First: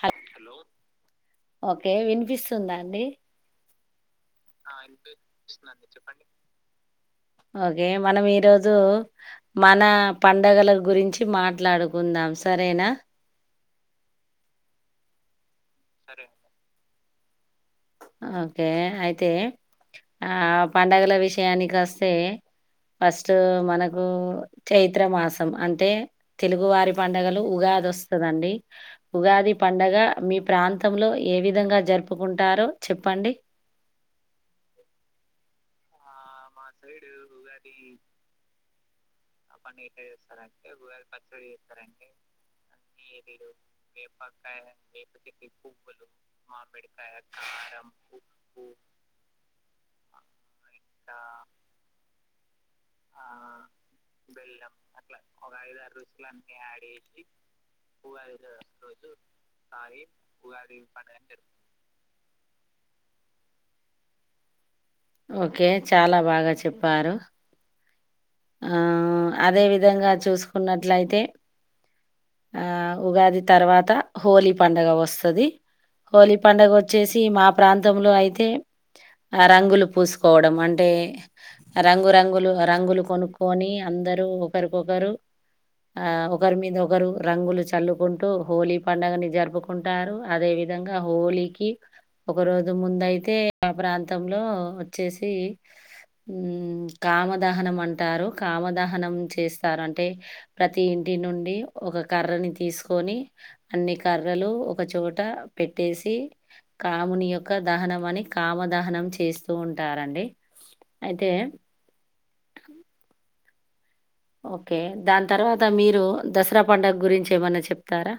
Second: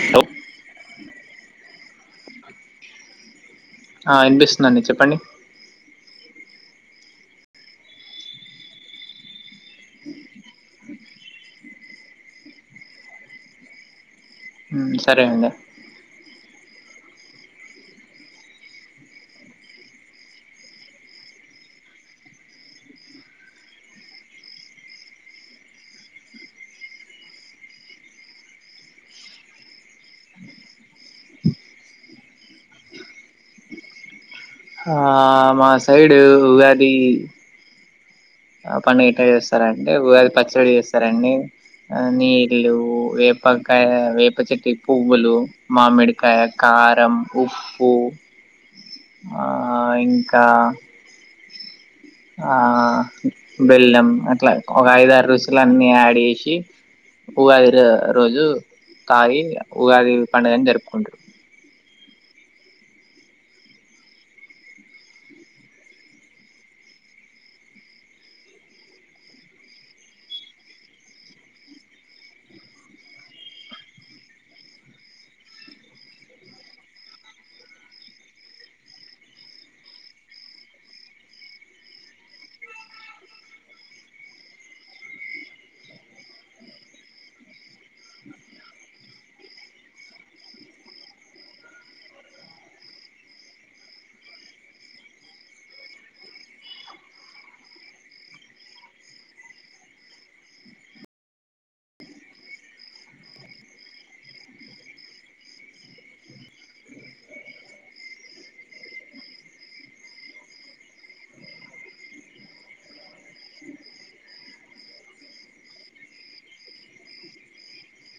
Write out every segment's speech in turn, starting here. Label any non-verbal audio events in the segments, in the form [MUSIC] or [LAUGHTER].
Hello okay వినిపిస్తుందా అండి ఆ విన్పిస్ చెప్పండి ఓకే మనం ఈరోజు మన పండగల గురించి మాట్లాడుకుందాం సరేనా ఉమ్ సరే అండి సరే ఓకే అయితే ఆ పండగల విషయానికస్తే ఫస్ట్ మనకు చైత్ర మాసం అంటే తెలుగు వారి పడుగలు ఉగాదోస్తదండి ఉగాది పండగ మీ ప్రాంతంలో ఏ విధంగా జరుపుకుంటారో చెప్పండి ఆ మా సైడ్ మా సైడ్ ఉగాది ఆ పండుగ ఎట్ల చేస్తారంటే ఉగాది పచ్చడి చేస్తరండి నీళ్ళు వే పకాయ వేప చెట్టి పువ్వులు మామిడికాయ కారం ఉప్పు ఉమ్ ఆ ఇంకా ఆ బెల్లం అట్ల ఒక ఐదారుసులు అన్నీ యాడ్ చేసి ఉగాది రోజు తాగి ఉగాది పండుగ జరుపుకుంటరు ఓకే చాలా బాగా చెప్పారు ఆ అదే విధంగా చూసుకున్నట్లయితే ఆ ఉగాది తర్వాత హోలీ పడుగ వస్తది హోలీ పడుగోచ్చేసి మా ప్రాంతంలో అయితే ఆ రంగులు పూసుకోవడం అంటే రంగు రంగులు రంగులు కొనుక్యూని అందరు ఒకరికొకరు ఆ ఒకరి మీద ఒకరు రంగులు చల్లుకుంటూ హోలీ పండుగని జరుపుకు కుంటారు అదే విధంగా హోలీకి ఒక రోజు ముందయితే ఆ ప్రాంతంలో ఒచ్చేసి ఉమ్ కామదహనం అంటారు కామదహనం చేస్తారు అంటే ప్రతి ఇంటి నుండి ఒక కర్రని తీసుకొని అన్ని కర్రలు ఒకచోట పెట్టేసి కాముని యొక్క దహనం అని కామ దహనం చేస్తూ ఉంటారండి అతే ఓకే దాని తర్వాత మీరు దసరా పడుగ గురించి ఏమన్న చెప్తారా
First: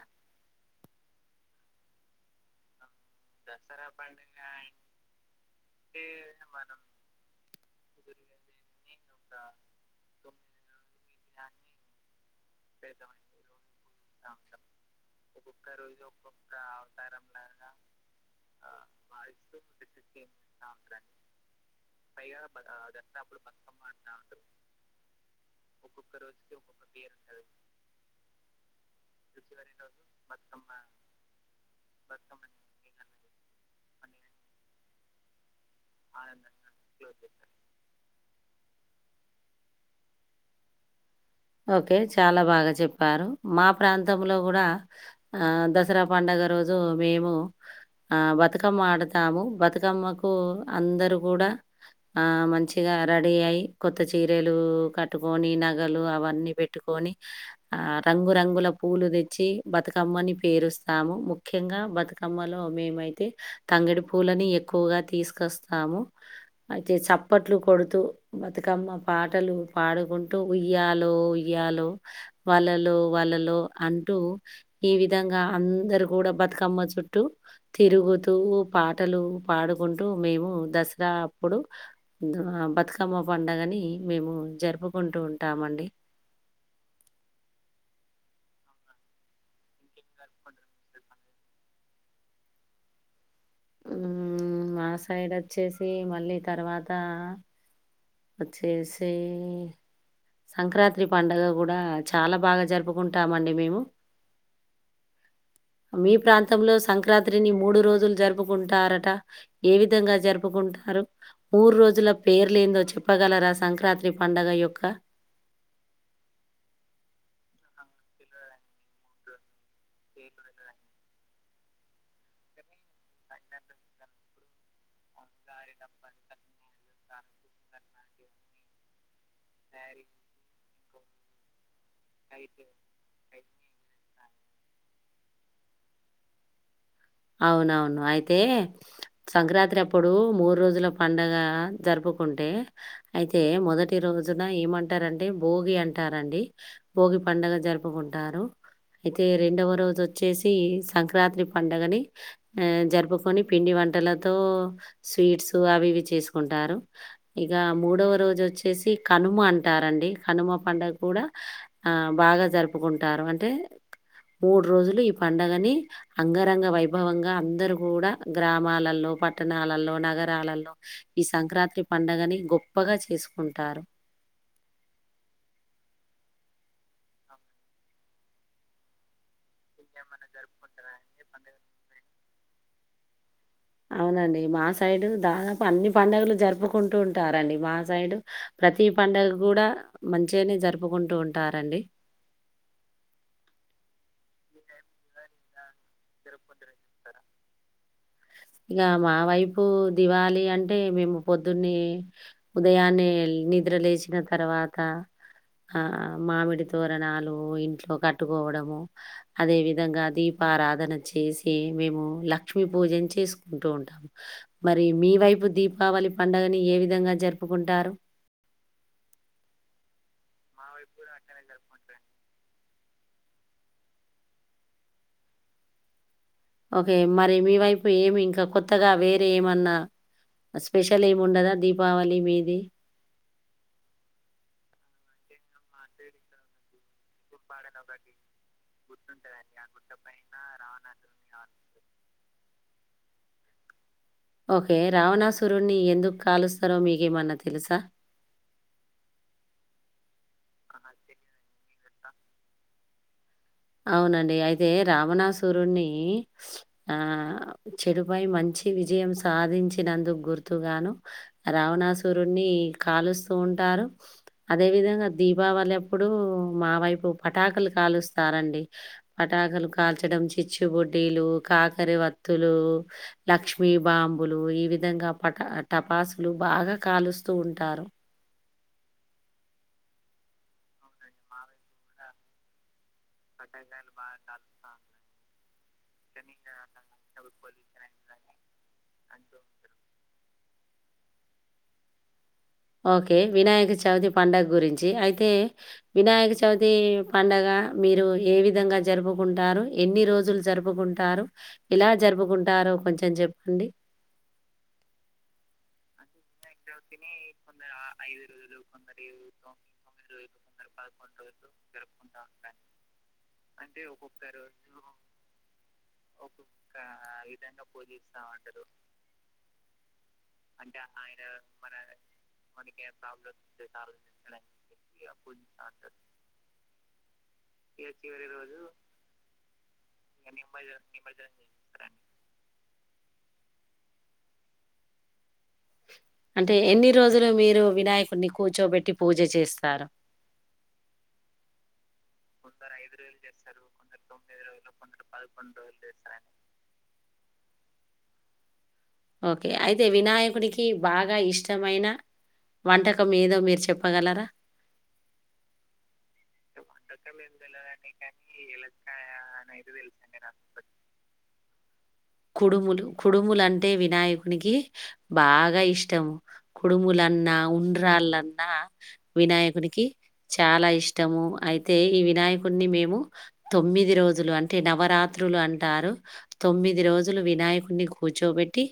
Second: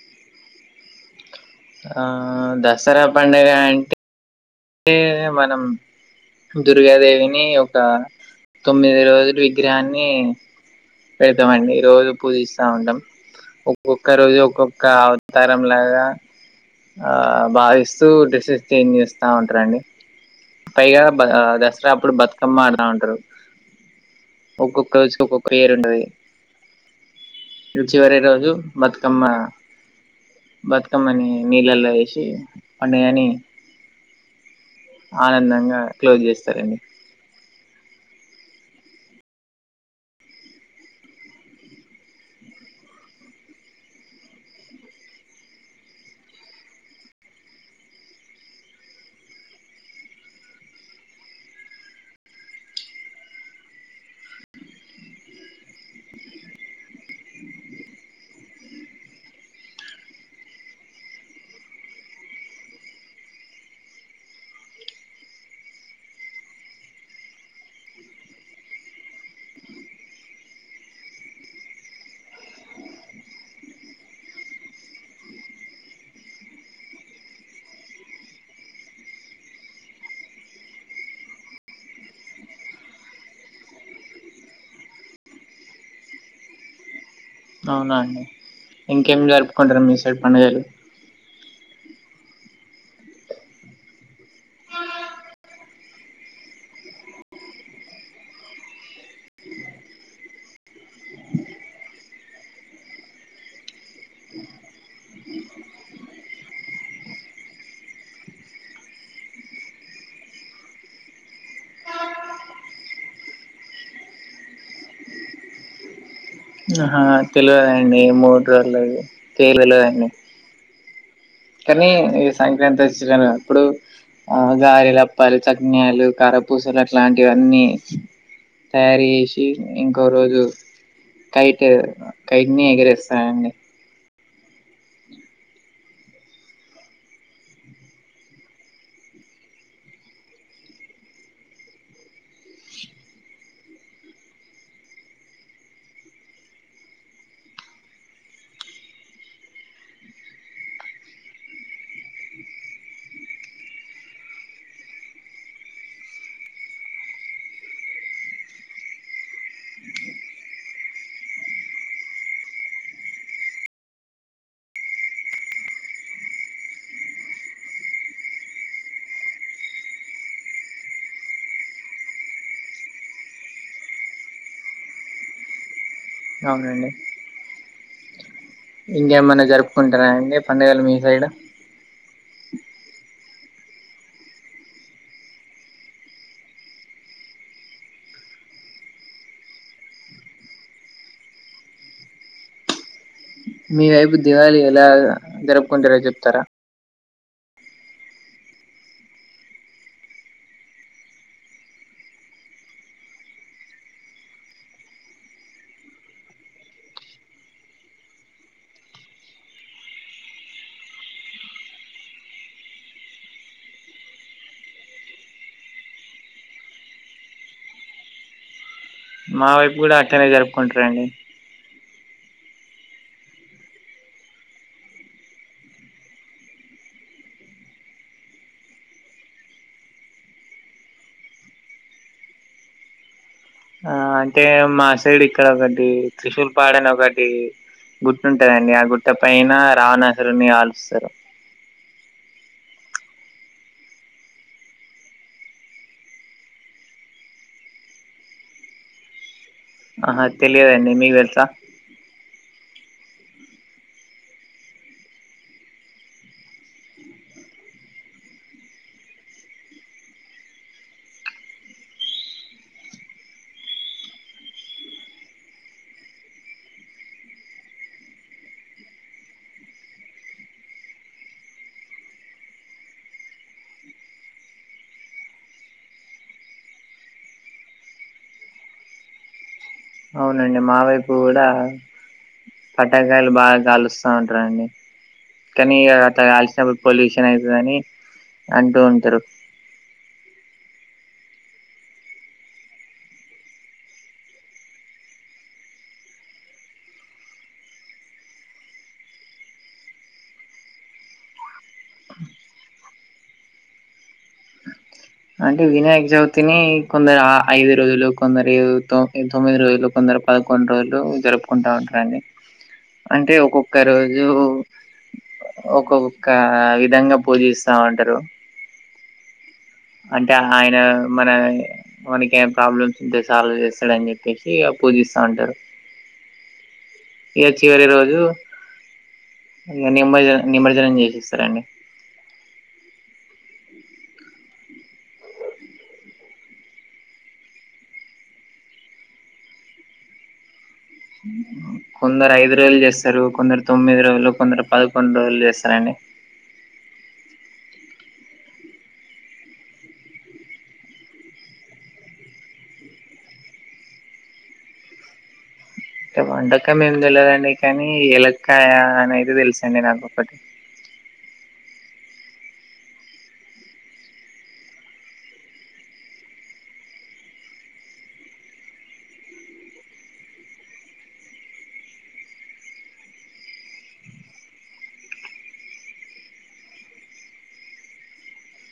ఆ దసరా పండుగ అంటే పండుగా టే మనం దుర్గదేవిని ఒక తొమ్మిది రోజులు విగ్రహాన్ని పెడతామండి రోజు పూజిస్ స్తా ఉంటాం ఒక్కొక్క రోజు ఒక్కొక్క అవతారం లాగా ఆ భావిస్తూ డ్రెస్సెస్ చేంజ్ జేస్తా ఉంటారండి అ పైగా బ ఉంటారుండి దసరా అప్పుడు పైగా బతుకమ్మ ఆడుతా ఉంటారు దసరాపుడు బతుకమ్మ అంట ఉంటారు ఒక్కొక్క రోజుకి ఒక్కొక్క పేరు ఉంటది ఒక్కొక్క రోజుకి ఒక్కొక్క పేరు ఉంటది చివరి రోజు బతుకమ్మ బతు కమ్మని నీళ్ళల్లో ఎసి పండగానీ ఆనందంగా క్లోజ్ చేస్తారండి ఓకే చాలా బాగా చెప్పారు మా ప్రాంతంలో కూడా ఆ దసరా పండుగ రోజు మేము ఆ బతుకమ్మ ఆడతాము బతుకమ్మకు అందరూ కూడా ఆ మంచిగా రెడీ అయ్యి కొత్త చీరలు కట్టుకొని నగలు అవ న్ని బేట్టుకొని ఆ రంగురంగుల పూలు తెచ్చి బతుకమ్మని పేరుస్తాము ముఖ్యంగా బతుకమ్మలో మేమైతే తంగడు పూలని ఎక్కువగా తీసుకస్తాము అయితే సప్పట్లు కొడుతూ బతుకమ్మ పాటలు పాడుకుంటూ ఉయ్యాల్ లో ఉయ్యాలో వాళ్ళలో వాళ్ళలో అంటూ ఈ విధంగా అందరూ కూడా బతుకమ్మ చుట్టూ తిరుగుతూ పాటలు పాడుకుంటూ మేము దసరా అప్పుడు బతుకమ్మ పండగని మేము జరుపుకుంటూ ఉంటామండి అవునా అండి ఇంకేం జరుపుకుంటారా మీ సైడ్ పండుగలు ఉమ్ మా సైడ్ ఆచ్చేసి మళ్ళీ తర్వాత వచ్చేసి సంక్రాంతి పండుగ గూడా చాలా బాగా జరుపుకుంటామండి మేము [INAUDIBLE] మీ ప్రాంతంలో సంక్రాంతిని మూడు రోజులు జరుపుకుంటారట ఏ విధంగా జరుపుకుంటారు మూడు రోజుల పేర్లేందో చెప్ ప్పగలరా సంక్రాంతి పండుగ యొక్క నాకు తెలివదండి మూడు రోజులు పేరు తెలివదండి కానీ ఈ సంక్రాంతి వచ్చినలు అప్పుడు ఆ గారెలప్పాలు చట్న్లు కరపూసలు అట్లాంటివన్నీ తయారు చేసి ఇంకో రోజు కైట్ కైట్ని ఎగిరేస్తానండి అవునవును అయితే సంక్రాంతి అప్పుడు మూడు రోజుల పండగ జరుపుకుంటే అయితే మొదటి రోజున ఏమంటారంటే భోగి అంటారండి భోగి పండగ జరుపుకుంటారు అయితే రెండవ రోజు వచ్చేసి సంక్రాంతి పండుగని ఆ జరుపుకొని పిండి వంటలతో స్వీట్స్ అవి ఇవి చేసుకుంటారు ఇక మూడవ రోజు వచ్చేసి కనుమ అంటారండి కనుమ పండగ కూడా ఆ బాగా జరుపుకుంటారు అంటే మూడు రోజులు ఈ పండుగని అంగరంగ వైబ్ భవంగా అందరుూ కూడా గ్రామాలలో పట్టణాలలో నగరాలలో ఈ సంక్రాంతి పండుగని గొప్పగా చేసుకుంటారు అవునండి ఇంకేమన్నా జరుపుకుంటారా అండి పండుగలు మీ సైడు అవునండి మా సైడు దాదాపు అన్ని పండుగలు జరుపుకుంటూ ఉంటారండి మా సైడు ప్రతి పండుగ కూడా మంచిగానే జరుపుకుంటూ ఉంటారండి మీ వైపు దివాళి ఎలా జరుపుకుంటారో చెప్తారా ఇగ మా వైపు దివాళి అంటే మేము పొద్దున్నే ఉదయాన్నే నిద్ర లేచిన తర్వాత ఆ మామిడి తోరణాలు ఇంట్లో కట్టుకోవడము అదే విధంగా దీపారాధన చేసి మేము లక్ష్మీ పూజని చేసుకుంటూ ఉంటాము మరి మీ వైపు దీపావళి పండుగని ఏ విధంగా జరుపుకుంటారు మా వైపు కూడా అట్లానే జరుపు మా వైపు కూడా అట్నె జరుపుకుంటారు ఓకే మరి మీ వైపు ఏమి ఇంకా కొత్తగా వేరే ఏమన్నా స్పెషల్ ఏముండదా దీపావళి మీది ఆ అంటే మాసైడ్ ఇక్కడ ఒకటి త్రిశూలపాడని ఒకటి గుట్ట ఉంటాదండి ఆ గుట్ట పైన రావణసురున్ని కాలుస్తారు ఓకే రావణాసురున్ని ఎందుకు కాలుస్తారో మీకేమన్నా తెలుసా ఆహా తెలియదండి మీకు తెలుసా అవునండి అయితే రామణాసురున్ని ఆ చెడుపై మంచి విజయం సాధించినందుకు గుర్తుగాను రామణాసురున్ని కాలుస్తూ ఉంటారు అదే విధంగా దీపావళి అప్పుడు మా వైపు పటాకులు కాలుస్తారండి పటాకలు కాల్చడం చిచ్చుబుడ్డిలు కాకర వత్తులు లక్ష్మీ బాంబులు ఈ విధంగా పట టపాసులు బాగా కాలుస్తూ ఉంటారు అవునండి మా వైపు కూడా పటాకాయలు బాగా కాలుస్తా ఉంటారండి కానీ అట్లా కాల్సినప్పుడు పొల్యూషన్ అయితాదని అంటూ ఉంటారు ఓకే వినాయక చవితి పండగ గురించి అయితే వినాయక చవితి పండగ మీరు ఏ విధంగా జరుపుకుంటారు ఎన్ని రోజులు జరుపుకుంటు కుంటారు ఇలా జరుపుకుంటారు కొంచెం చెప్పండి అంటే వినాయక చవి తిని కొందరు ఐదు రోజులు కొందరు తొ తొమ్మిది రోజులు కొందరు పదకొండు రోజులు జరుపు జరుపుకుంటా ఉంటారు అంటే ఒక్కొక్క రోజు ఒక్కొక్క విధంగా పూజిస్తా ఉంటారు అంటే ఆయన మన మనకి ఏ ప్రాబ్లమ్స్ ఉంటే సాల్వ్ చేస్తాడని చెప్పేసి ఇగ పూజిస్తా ఉంటారు ఇగ చివరి రోజు ఇంగా నిమజ్జన నిమజ్జనం చేసేస్తారండి అంటే ఎన్ని రోజులు మీరు వినాయకుడిని కూర్చోబెట్టి పూజ చేస్తారు కొందరు ఐదు రోజులు చేస్తారు కొందరు తొమ్మిది రోజులు కొందరు పదకొండు రోజులు చేస్తారండి ఓకే అయితే వినాయకుడికి బాగా ఇష్టమైన వంటకం ఏదో మీరు చెప్పగలరా వంటకం ఏం తెలియదండి కానీ ఎలక్కయ అనే అయితే తెలుసండి నాకొక్కటి కుడుములు కుడుములు అంటే వినాయకునికి బాగా ఇష్టము కుడుములన్నా ఉండ్రాళ్ళన్నా వినాయకునికి చాలా ఇష్టము అయితే ఈ వినాయకుడ్ని మేము తొమ్మిది రోజులు అంటే నవరాత్రులు అంటారు తొమ్మిది రోజు జులు వినాయకుడ్ని కూర్చోబెట్టి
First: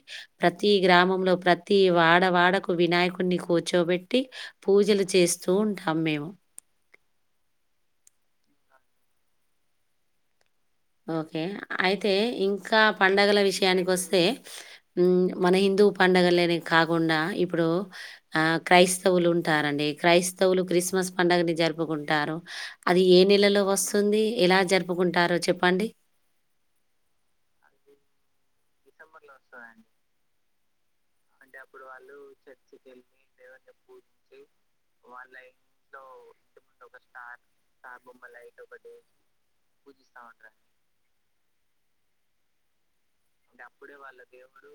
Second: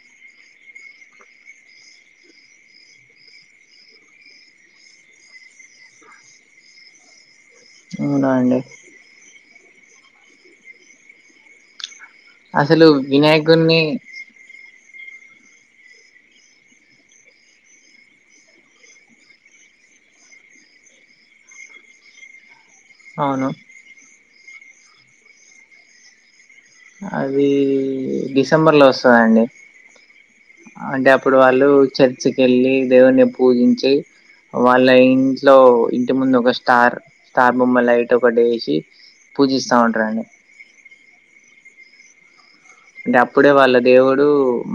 ప్రతి గ్రామంలో ప్రతి వాడవాడకు వినాయకుడిని కూర్చోబెట్టి పూజలు చేస్తూ ఉంటాం మేము అవునా అండి ఓకే అయితే ఇంకా అసలు పండగల వినాయకుడిని విషయానికి వస్తే మన హిందూ పండుగలనె కాకుండా ఇప్పుడు ఆ క్రైస్తవులు ఉంటారండి క్రైస్తవులు క్రిస్మస్ పండుగని జరుపుకుంటారు అది ఏ అవును నెలలో వస్తుంది ఎలా జరుపుకుంటారో చెప్పండి అదీ డిసెంబర్ లో వస్తదండి. అంటే అప్పుడు వాళ్ళు చర్చికెళ్లి దేవుని పూజించి వాళ్ళ ఇంట్లో ఇంటి ముందు ఒక స్టార్ స్టార్ బొమ్మలైట్ ఒకటి వేసి పూజిస్తా ఉంటారని అంటే అప్పుడే వాళ్ళ దేవుడు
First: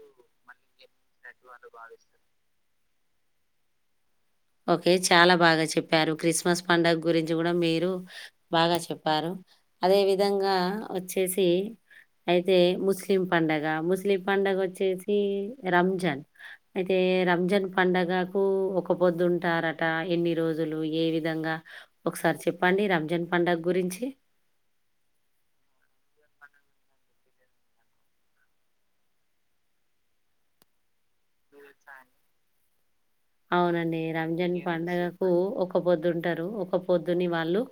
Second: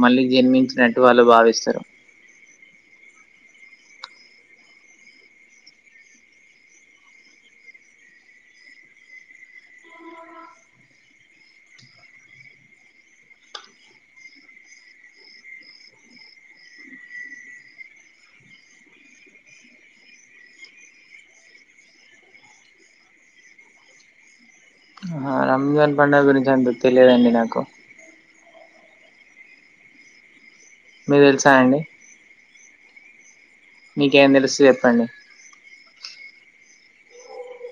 మళ్ళీ జన్మించినట్టు వాళ్ళు భావిస్తారు ఓకే చాలా బాగా చెప్పారు క్రిస్మస్ పండగ గురించి కూడా మీరు బాగా చెప్పారు అదే విధంగా వచ్చేసి అయితే ముస్లిం పండగ ముస్లిం పండగ వచ్చేసి రంజాన్ అయితే రంజాన్ పండగకు ఒక పొద్దుంటారట ఎన్ని రోజులు ఏ విధంగా ఒకసారి చెప్పండి రంజాన్ పండగ గురించి ఆ రంజాన్ పండగ గురించి అంత తెలియదండి నాకు మీకు తెలుసా అండి అవునండి మీకేం రంజన్ తెలుసు చెప్పండి? పండుగకు ఓక్కపొద్దుంటారు ఓక్కపొద్దుని వాళ్ళు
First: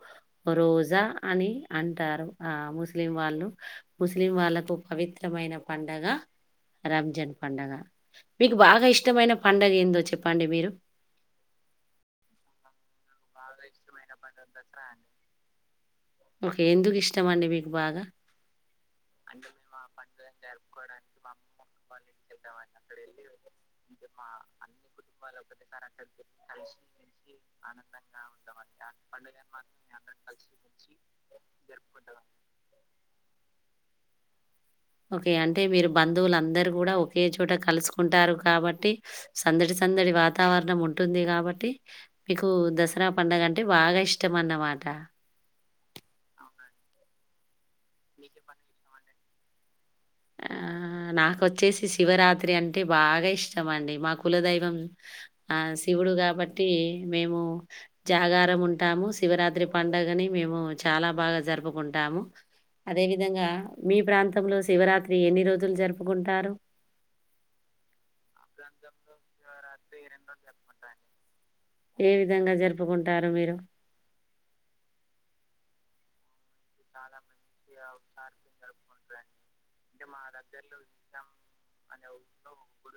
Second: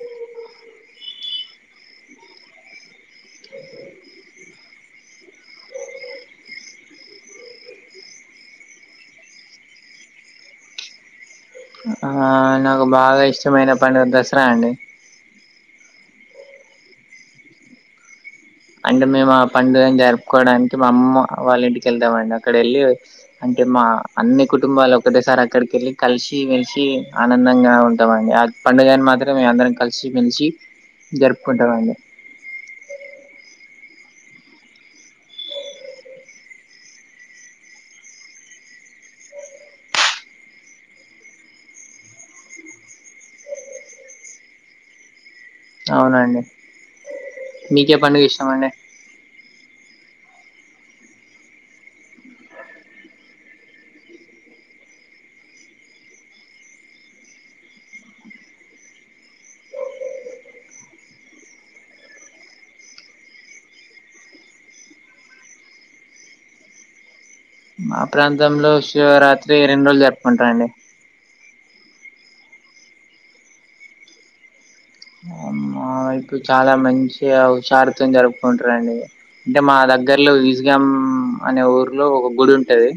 రోజా అని అంటారు ఆ ముస్లిం వాళ్ళు ముస్లిం వాళ్లకు పవిత్రమైన పండగ రంజన్ పండగ మీకు బాగా ఇష్టమైన పడుగ ఏందో చెప్పండి మీరు ఆ అ నాకు బాగా ఇ బాగా ఇష్టమైన పండగ దసరా అండి ఓకే ఎందుకు ఇష్టం అండి మీకు బాగా అంటే మేము ఆ పండుగను జరుపుకోవడానికి మా అమ్మమ్మ వాళ్ళింటికి వవెళ్తామండి అక్కడ ఎళ్ళి అంటే మా అన్ని కుటుంబాలు ఒకటేసారి అక్కడికెళ్ళి కలిసి వెలిసి ఆనందంగా ఉంటామండి అ పండుగని మాత్రం మేము అందరం కలిసి మెలిసి జరుపుకుంటామండి ఓకే అంటే మీరు బంధువులందరుూ కూడా ఒకే చోట కలుసుకుంటారు కాబట్టి సందడి సందడి వాతావరణం ఉంటుంది కాబట్టి మీకు దసరా పండగంటే బాగా ఇష్టం అన్నమాట అవునండి మీకే పండుగ ఇష్టమండి నాకు వచ్చేసి శివరాత్రి అంటే బాగా ఇష్టం అండి మా కులదైవం ఆ శివుడు కాబట్టి మేము జాగారం ఉంటాము శివరాత్రి పండగని మేము చాలా బాగా జరుపుకుంటాము అదే విధంగా మీ ప్రాంతంలో శివరాత్రి ఎన్ని రోజులు జరుపుకుంటారు మా ప్రాంతంలో శివరాత్రి రెండు రోజులు జరుపుకుంటారండి ఏ విధంగా జరుపుకుంటారు మీరు మా వైపు చాలా మంచిగ హుషారుతోని జరుపుకుంటరండి అంటే మా దగ్గర్లో ఈజ్గామ్ అనే ఊర్లో ఒక గుడి ఉంటది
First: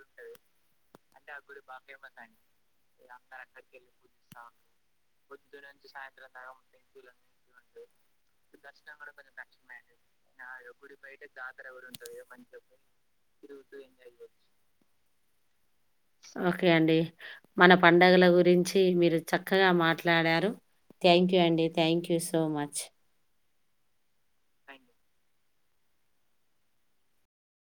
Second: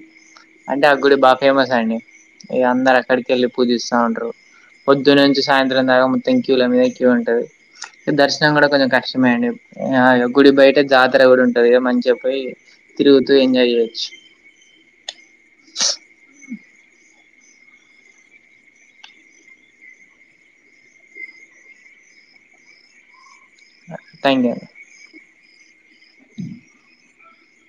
అంటే ఆ గుడి బాగా ఫేమస్ అండి ఇగ అందరు అక్కడికెళ్ళి పూజిస్తా ఉంటరు పొద్దున్ నుంచి సాయంత్రం దాకా మొత్తం క్యూల మీద క్యూ ఉంటది దర్శనం గూడ కొంచెం కష్టమే అండి ఆ ఇగ గుడి బయట జాతర గూడ ఉంట్ టదిగా మంచిగ పోయి తిరుగుతూ ఎంజాయ్ చేయొచ్చు ఓకే అండి మన పండగల గురించి మీరు చక్కగా మాట్లాడారు థ్యాంక్ యూ అండి, thank you so much thank you అండి